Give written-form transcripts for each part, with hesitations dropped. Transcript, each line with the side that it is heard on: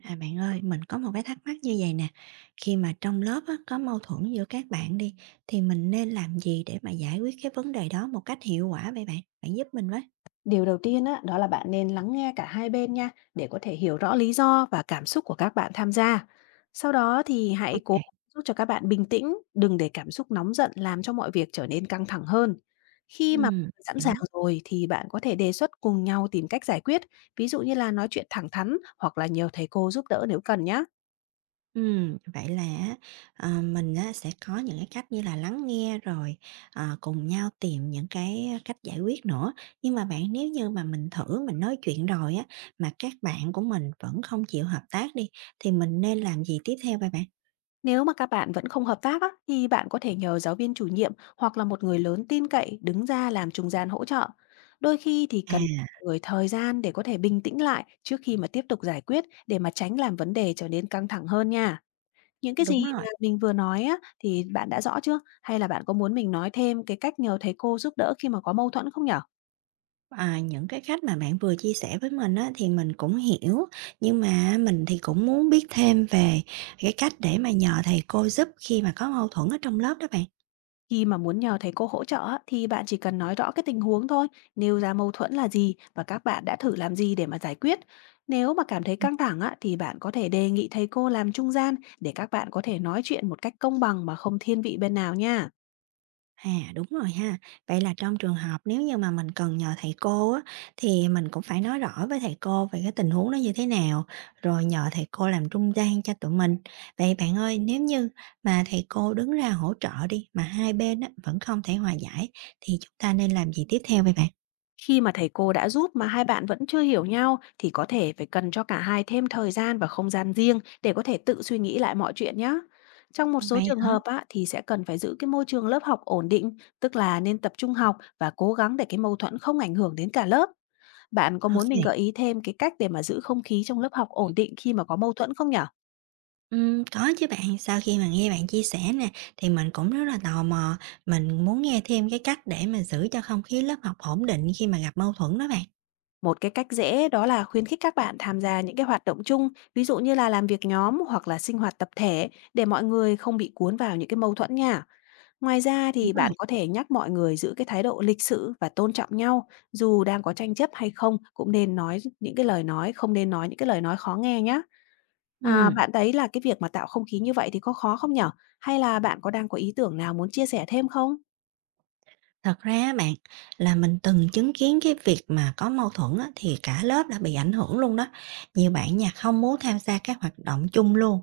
right: À, bạn ơi, mình có một cái thắc mắc như vậy nè, khi mà trong lớp á, có mâu thuẫn giữa các bạn đi, thì mình nên làm gì để mà giải quyết cái vấn đề đó một cách hiệu quả vậy bạn? Bạn giúp mình với.
left: Điều đầu tiên á, đó là bạn nên lắng nghe cả hai bên nha, để có thể hiểu rõ lý do và cảm xúc của các bạn tham gia. Sau đó thì
right: Ok
left: hãy cố
right: kê.
left: gắng giúp cho các bạn bình tĩnh, đừng để cảm xúc nóng giận làm cho mọi việc trở nên căng thẳng hơn. Khi mà sẵn sàng
right: Hiểu.
left: rồi thì bạn có thể đề xuất cùng nhau tìm cách giải quyết, ví dụ như là nói chuyện thẳng thắn hoặc là nhờ thầy cô giúp đỡ nếu cần nhé.
right: Vậy là á, mình á, sẽ có những cái cách như là lắng nghe rồi, cùng nhau tìm những cái cách giải quyết nữa. Nhưng mà bạn, nếu như mà mình thử nói chuyện rồi á, mà các bạn của mình vẫn không chịu hợp tác đi, thì mình nên làm gì tiếp theo vậy bạn?
left: Nếu mà các bạn vẫn không hợp tác á, thì bạn có thể nhờ giáo viên chủ nhiệm hoặc là một người lớn tin cậy đứng ra làm trung gian hỗ trợ. Đôi khi thì cần
right: À,
left: mọi người thời gian để có thể bình tĩnh lại trước khi mà tiếp tục giải quyết, để mà tránh làm vấn đề trở nên căng thẳng hơn nha. Những cái
right: đúng
left: gì
right: rồi.
left: mà mình vừa nói á, thì bạn đã rõ chưa? Hay là bạn có muốn mình nói thêm cái cách nhờ thầy cô giúp đỡ khi mà có mâu thuẫn không nhở?
right: À, những cái cách mà bạn vừa chia sẻ với mình á, thì mình cũng hiểu, nhưng mà mình thì cũng muốn biết thêm về cái cách để mà nhờ thầy cô giúp khi mà có mâu thuẫn ở trong lớp đó bạn.
left: Khi mà muốn nhờ thầy cô hỗ trợ á, thì bạn chỉ cần nói rõ cái tình huống thôi, nêu ra mâu thuẫn là gì và các bạn đã thử làm gì để mà giải quyết. Nếu mà cảm thấy căng thẳng á, thì bạn có thể đề nghị thầy cô làm trung gian để các bạn có thể nói chuyện một cách công bằng mà không thiên vị bên nào nha.
right: À, đúng rồi ha. Vậy là trong trường hợp nếu như mà mình cần nhờ thầy cô á, thì mình cũng phải nói rõ với thầy cô về cái tình huống nó như thế nào, rồi nhờ thầy cô làm trung gian cho tụi mình. Vậy bạn ơi, nếu như mà thầy cô đứng ra hỗ trợ đi, mà hai bên á, vẫn không thể hòa giải, thì chúng ta nên làm gì tiếp theo vậy bạn?
left: Khi mà thầy cô đã giúp mà hai bạn vẫn chưa hiểu nhau, thì có thể phải cần cho cả hai thêm thời gian và không gian riêng để có thể tự suy nghĩ lại mọi chuyện nhé. Trong một số
right: Vậy
left: trường
right: hả?
left: hợp á, thì sẽ cần phải giữ cái môi trường lớp học ổn định, tức là nên tập trung học và cố gắng để cái mâu thuẫn không ảnh hưởng đến cả lớp. Bạn có muốn mình
right: OK.
left: gợi ý thêm cái cách để mà giữ không khí trong lớp học ổn định khi mà có mâu thuẫn không nhở?
right: Có chứ bạn, sau khi mà nghe bạn chia sẻ nè, thì mình cũng rất là tò mò, mình muốn nghe thêm cái cách để mà giữ cho không khí lớp học ổn định khi mà gặp mâu thuẫn đó bạn.
left: Một cái cách dễ đó là khuyến khích các bạn tham gia những cái hoạt động chung, ví dụ như là làm việc nhóm hoặc là sinh hoạt tập thể, để mọi người không bị cuốn vào những cái mâu thuẫn nha. Ngoài ra
right: Đúng
left: thì
right: rồi.
left: bạn có thể nhắc mọi người giữ cái thái độ lịch sự và tôn trọng nhau, dù đang có tranh chấp hay không cũng nên nói những cái lời nói không nên nói những cái lời nói khó nghe nhá. À,
right: Ừm,
left: bạn thấy là cái việc mà tạo không khí như vậy thì có khó không nhở? Hay là bạn có đang có ý tưởng nào muốn chia sẻ thêm không?
right: thật ra á bạn, là mình từng chứng kiến cái việc mà có mâu thuẫn á, thì cả lớp đã bị ảnh hưởng luôn đó. Nhiều bạn nhà không muốn tham gia các hoạt động chung luôn.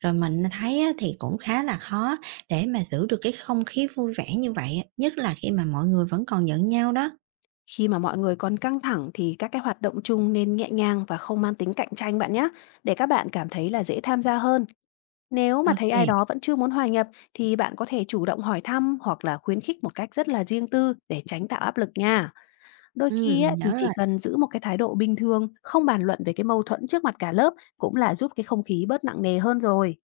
right: Rồi mình thấy á, thì cũng khá là khó để mà giữ được cái không khí vui vẻ như vậy, á, nhất là khi mà mọi người vẫn còn giận nhau đó.
left: Khi mà mọi người còn căng thẳng thì các cái hoạt động chung nên nhẹ nhàng và không mang tính cạnh tranh bạn nhé, để các bạn cảm thấy là dễ tham gia hơn. Nếu mà thấy ai
right: Ok,
left: đó vẫn chưa muốn hòa nhập thì bạn có thể chủ động hỏi thăm hoặc là khuyến khích một cách rất là riêng tư để tránh tạo áp lực nha. Đôi khi
right: mình
left: á, thì
right: nhớ rồi.
left: chỉ cần giữ một cái thái độ bình thường, không bàn luận về cái mâu thuẫn trước mặt cả lớp, cũng là giúp cái không khí bớt nặng nề hơn rồi.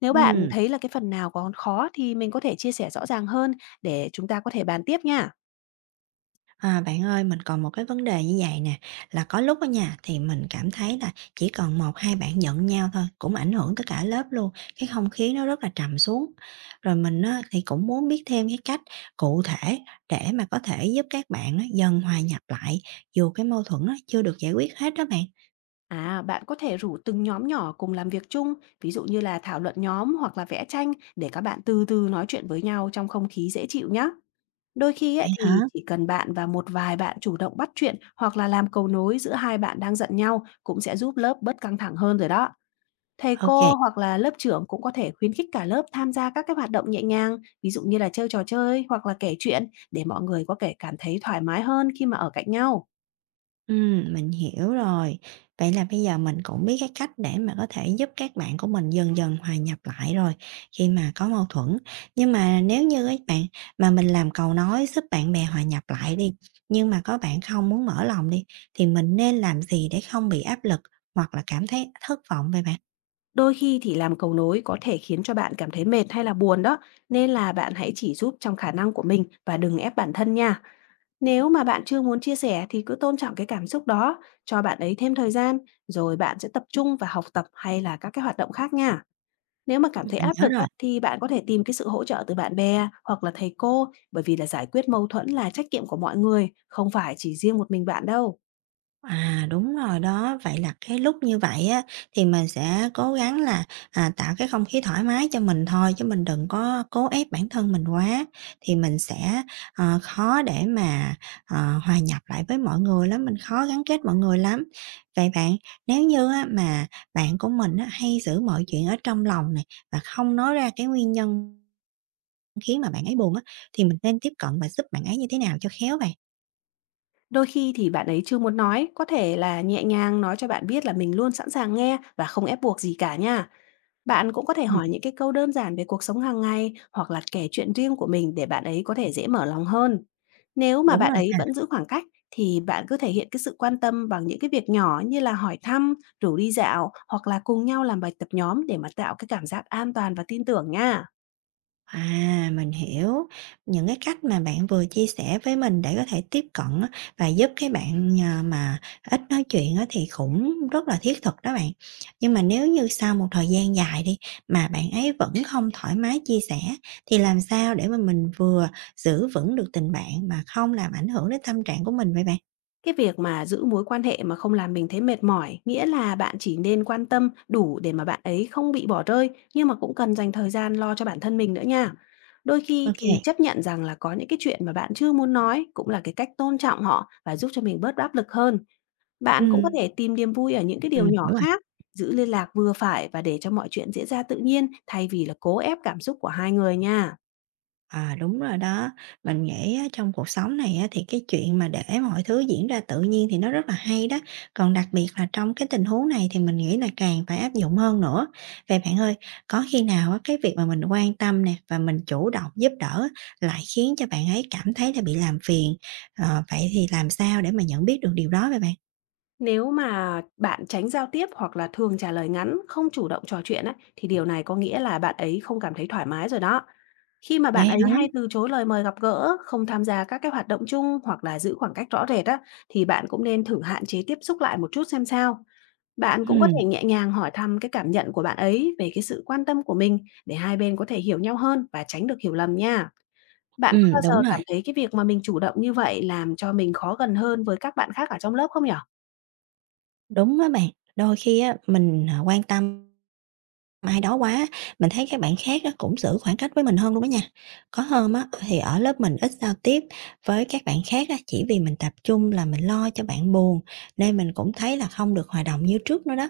left: Nếu bạn
right: Ừm.
left: thấy là cái phần nào còn khó thì mình có thể chia sẻ rõ ràng hơn để chúng ta có thể bàn tiếp nha.
right: À, bạn ơi, mình còn một cái vấn đề như vậy nè, là có lúc ở nhà thì mình cảm thấy là chỉ còn một 2 bạn giận nhau thôi cũng ảnh hưởng tới cả lớp luôn, cái không khí nó rất là trầm xuống. Rồi mình á, thì cũng muốn biết thêm cái cách cụ thể để mà có thể giúp các bạn á, dần hòa nhập lại, dù cái mâu thuẫn á, chưa được giải quyết hết đó bạn.
left: À, bạn có thể rủ từng nhóm nhỏ cùng làm việc chung, ví dụ như là thảo luận nhóm hoặc là vẽ tranh, để các bạn từ từ nói chuyện với nhau trong không khí dễ chịu nhé. Đôi khi
right: Vậy
left: ấy,
right: hả?
left: thì chỉ cần bạn và một vài bạn chủ động bắt chuyện hoặc là làm cầu nối giữa hai bạn đang giận nhau, cũng sẽ giúp lớp bớt căng thẳng hơn rồi đó. Thầy
right: Ok.
left: cô hoặc là lớp trưởng cũng có thể khuyến khích cả lớp tham gia các cái hoạt động nhẹ nhàng, ví dụ như là chơi trò chơi hoặc là kể chuyện, để mọi người có thể cảm thấy thoải mái hơn khi mà ở cạnh nhau.
right: Mình hiểu rồi. Vậy là bây giờ mình cũng biết cái cách để mà có thể giúp các bạn của mình dần dần hòa nhập lại rồi khi mà có mâu thuẫn. Nhưng mà nếu như ấy bạn mà mình làm cầu nối giúp bạn bè hòa nhập lại đi, nhưng mà có bạn không muốn mở lòng đi, thì mình nên làm gì để không bị áp lực hoặc là cảm thấy thất vọng vậy bạn?
left: Đôi khi thì làm cầu nối có thể khiến cho bạn cảm thấy mệt hay là buồn đó, nên là bạn hãy chỉ giúp trong khả năng của mình và đừng ép bản thân nha. Nếu mà bạn chưa muốn chia sẻ thì cứ tôn trọng cái cảm xúc đó, cho bạn ấy thêm thời gian, rồi bạn sẽ tập trung vào học tập hay là các cái hoạt động khác nha. Nếu mà cảm
right: Ừm.
left: thấy
right: Mình
left: áp
right: nhớ
left: lực á,
right: rồi.
left: thì bạn có thể tìm cái sự hỗ trợ từ bạn bè hoặc là thầy cô, bởi vì là giải quyết mâu thuẫn là trách nhiệm của mọi người, không phải chỉ riêng một mình bạn đâu.
right: À, đúng rồi đó. Vậy là cái lúc như vậy á, thì mình sẽ cố gắng là, tạo cái không khí thoải mái cho mình thôi, chứ mình đừng có cố ép bản thân mình quá, thì mình sẽ, khó để mà, hòa nhập lại với mọi người lắm, mình khó gắn kết mọi người lắm. Vậy bạn, nếu như á, mà bạn của mình á, hay giữ mọi chuyện ở trong lòng này và không nói ra cái nguyên nhân khiến mà bạn ấy buồn á, thì mình nên tiếp cận và giúp bạn ấy như thế nào cho khéo vậy?
left: Đôi khi thì bạn ấy chưa muốn nói, có thể là nhẹ nhàng nói cho bạn biết là mình luôn sẵn sàng nghe và không ép buộc gì cả nha. Bạn cũng có thể
right: Ừm,
left: hỏi những cái câu đơn giản về cuộc sống hàng ngày hoặc là kể chuyện riêng của mình để bạn ấy có thể dễ mở lòng hơn. Nếu mà
right: đúng
left: bạn
right: rồi.
left: ấy vẫn giữ khoảng cách thì bạn cứ thể hiện cái sự quan tâm bằng những cái việc nhỏ như là hỏi thăm, rủ đi dạo hoặc là cùng nhau làm bài tập nhóm, để mà tạo cái cảm giác an toàn và tin tưởng nha.
right: À, mình hiểu. Những cái cách mà bạn vừa chia sẻ với mình để có thể tiếp cận á, và giúp cái bạn, mà ít nói chuyện á thì cũng rất là thiết thực đó bạn. Nhưng mà nếu như sau một thời gian dài đi, mà bạn ấy vẫn không thoải mái chia sẻ, thì làm sao để mà mình vừa giữ vững được tình bạn mà không làm ảnh hưởng đến tâm trạng của mình vậy bạn?
left: Cái việc mà giữ mối quan hệ mà không làm mình thấy mệt mỏi, nghĩa là bạn chỉ nên quan tâm đủ để mà bạn ấy không bị bỏ rơi, nhưng mà cũng cần dành thời gian lo cho bản thân mình nữa nha. Đôi khi
right: OK kê.
left: thì chấp nhận rằng là có những cái chuyện mà bạn chưa muốn nói cũng là cái cách tôn trọng họ và giúp cho mình bớt áp lực hơn. Bạn cũng có
right: Ừm.
left: thể tìm niềm vui ở những cái điều nhỏ khác, giữ liên lạc vừa phải và để cho mọi chuyện diễn ra tự nhiên, thay vì là cố ép cảm xúc của hai người nha.
right: À, đúng rồi đó. Mình nghĩ á, trong cuộc sống này á, thì cái chuyện mà để mọi thứ diễn ra tự nhiên thì nó rất là hay đó. Còn đặc biệt là trong cái tình huống này thì mình nghĩ là càng phải áp dụng hơn nữa. Vậy bạn ơi, có khi nào á, cái việc mà mình quan tâm nè và mình chủ động giúp đỡ lại khiến cho bạn ấy cảm thấy là bị làm phiền, vậy thì làm sao để mà nhận biết được điều đó vậy bạn?
left: Nếu mà bạn tránh giao tiếp hoặc là thường trả lời ngắn, không chủ động trò chuyện ấy, thì điều này có nghĩa là bạn ấy không cảm thấy thoải mái rồi đó. Khi mà bạn
right: Vậy
left: ấy
right: hả?
left: hay từ chối lời mời gặp gỡ, không tham gia các cái hoạt động chung hoặc là giữ khoảng cách rõ rệt á, thì bạn cũng nên thử hạn chế tiếp xúc lại một chút xem sao. Bạn cũng có
right: Ừ,
left: thể nhẹ nhàng hỏi thăm cái cảm nhận của bạn ấy về cái sự quan tâm của mình, để hai bên có thể hiểu nhau hơn và tránh được hiểu lầm nha. Bạn có bao
right: đúng
left: giờ
right: rồi,
left: cảm thấy cái việc mà mình chủ động như vậy làm cho mình khó gần hơn với các bạn khác ở trong lớp không nhở?
right: đúng á bạn. Đôi khi á, mình quan tâm Mai đó quá, mình thấy các bạn khác á, cũng giữ khoảng cách với mình hơn luôn đó nha. Có hôm á, thì ở lớp mình ít giao tiếp với các bạn khác á, chỉ vì mình tập trung là mình lo cho bạn buồn, nên mình cũng thấy là không được hòa đồng như trước nữa đó.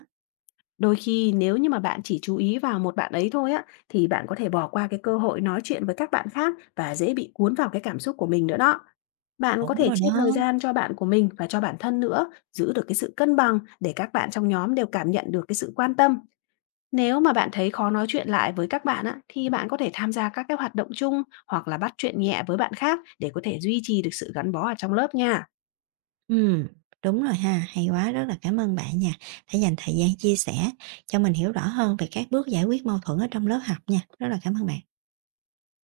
left: Đôi khi nếu như mà bạn chỉ chú ý vào một bạn ấy thôi á, thì bạn có thể bỏ qua cái cơ hội nói chuyện với các bạn khác và dễ bị cuốn vào cái cảm xúc của mình nữa đó. Bạn có
right: Đúng
left: thể
right: rồi
left: chia thời
right: đó.
left: gian cho bạn của mình và cho bản thân nữa, giữ được cái sự cân bằng để các bạn trong nhóm đều cảm nhận được cái sự quan tâm. Nếu mà bạn thấy khó nói chuyện lại với các bạn á, thì bạn có thể tham gia các cái hoạt động chung hoặc là bắt chuyện nhẹ với bạn khác, để có thể duy trì được sự gắn bó ở trong lớp nha.
right: Ừm, đúng rồi ha, hay quá, rất là cảm ơn bạn nha, đã dành thời gian chia sẻ cho mình hiểu rõ hơn về các bước giải quyết mâu thuẫn ở trong lớp học nha. Rất là cảm ơn bạn.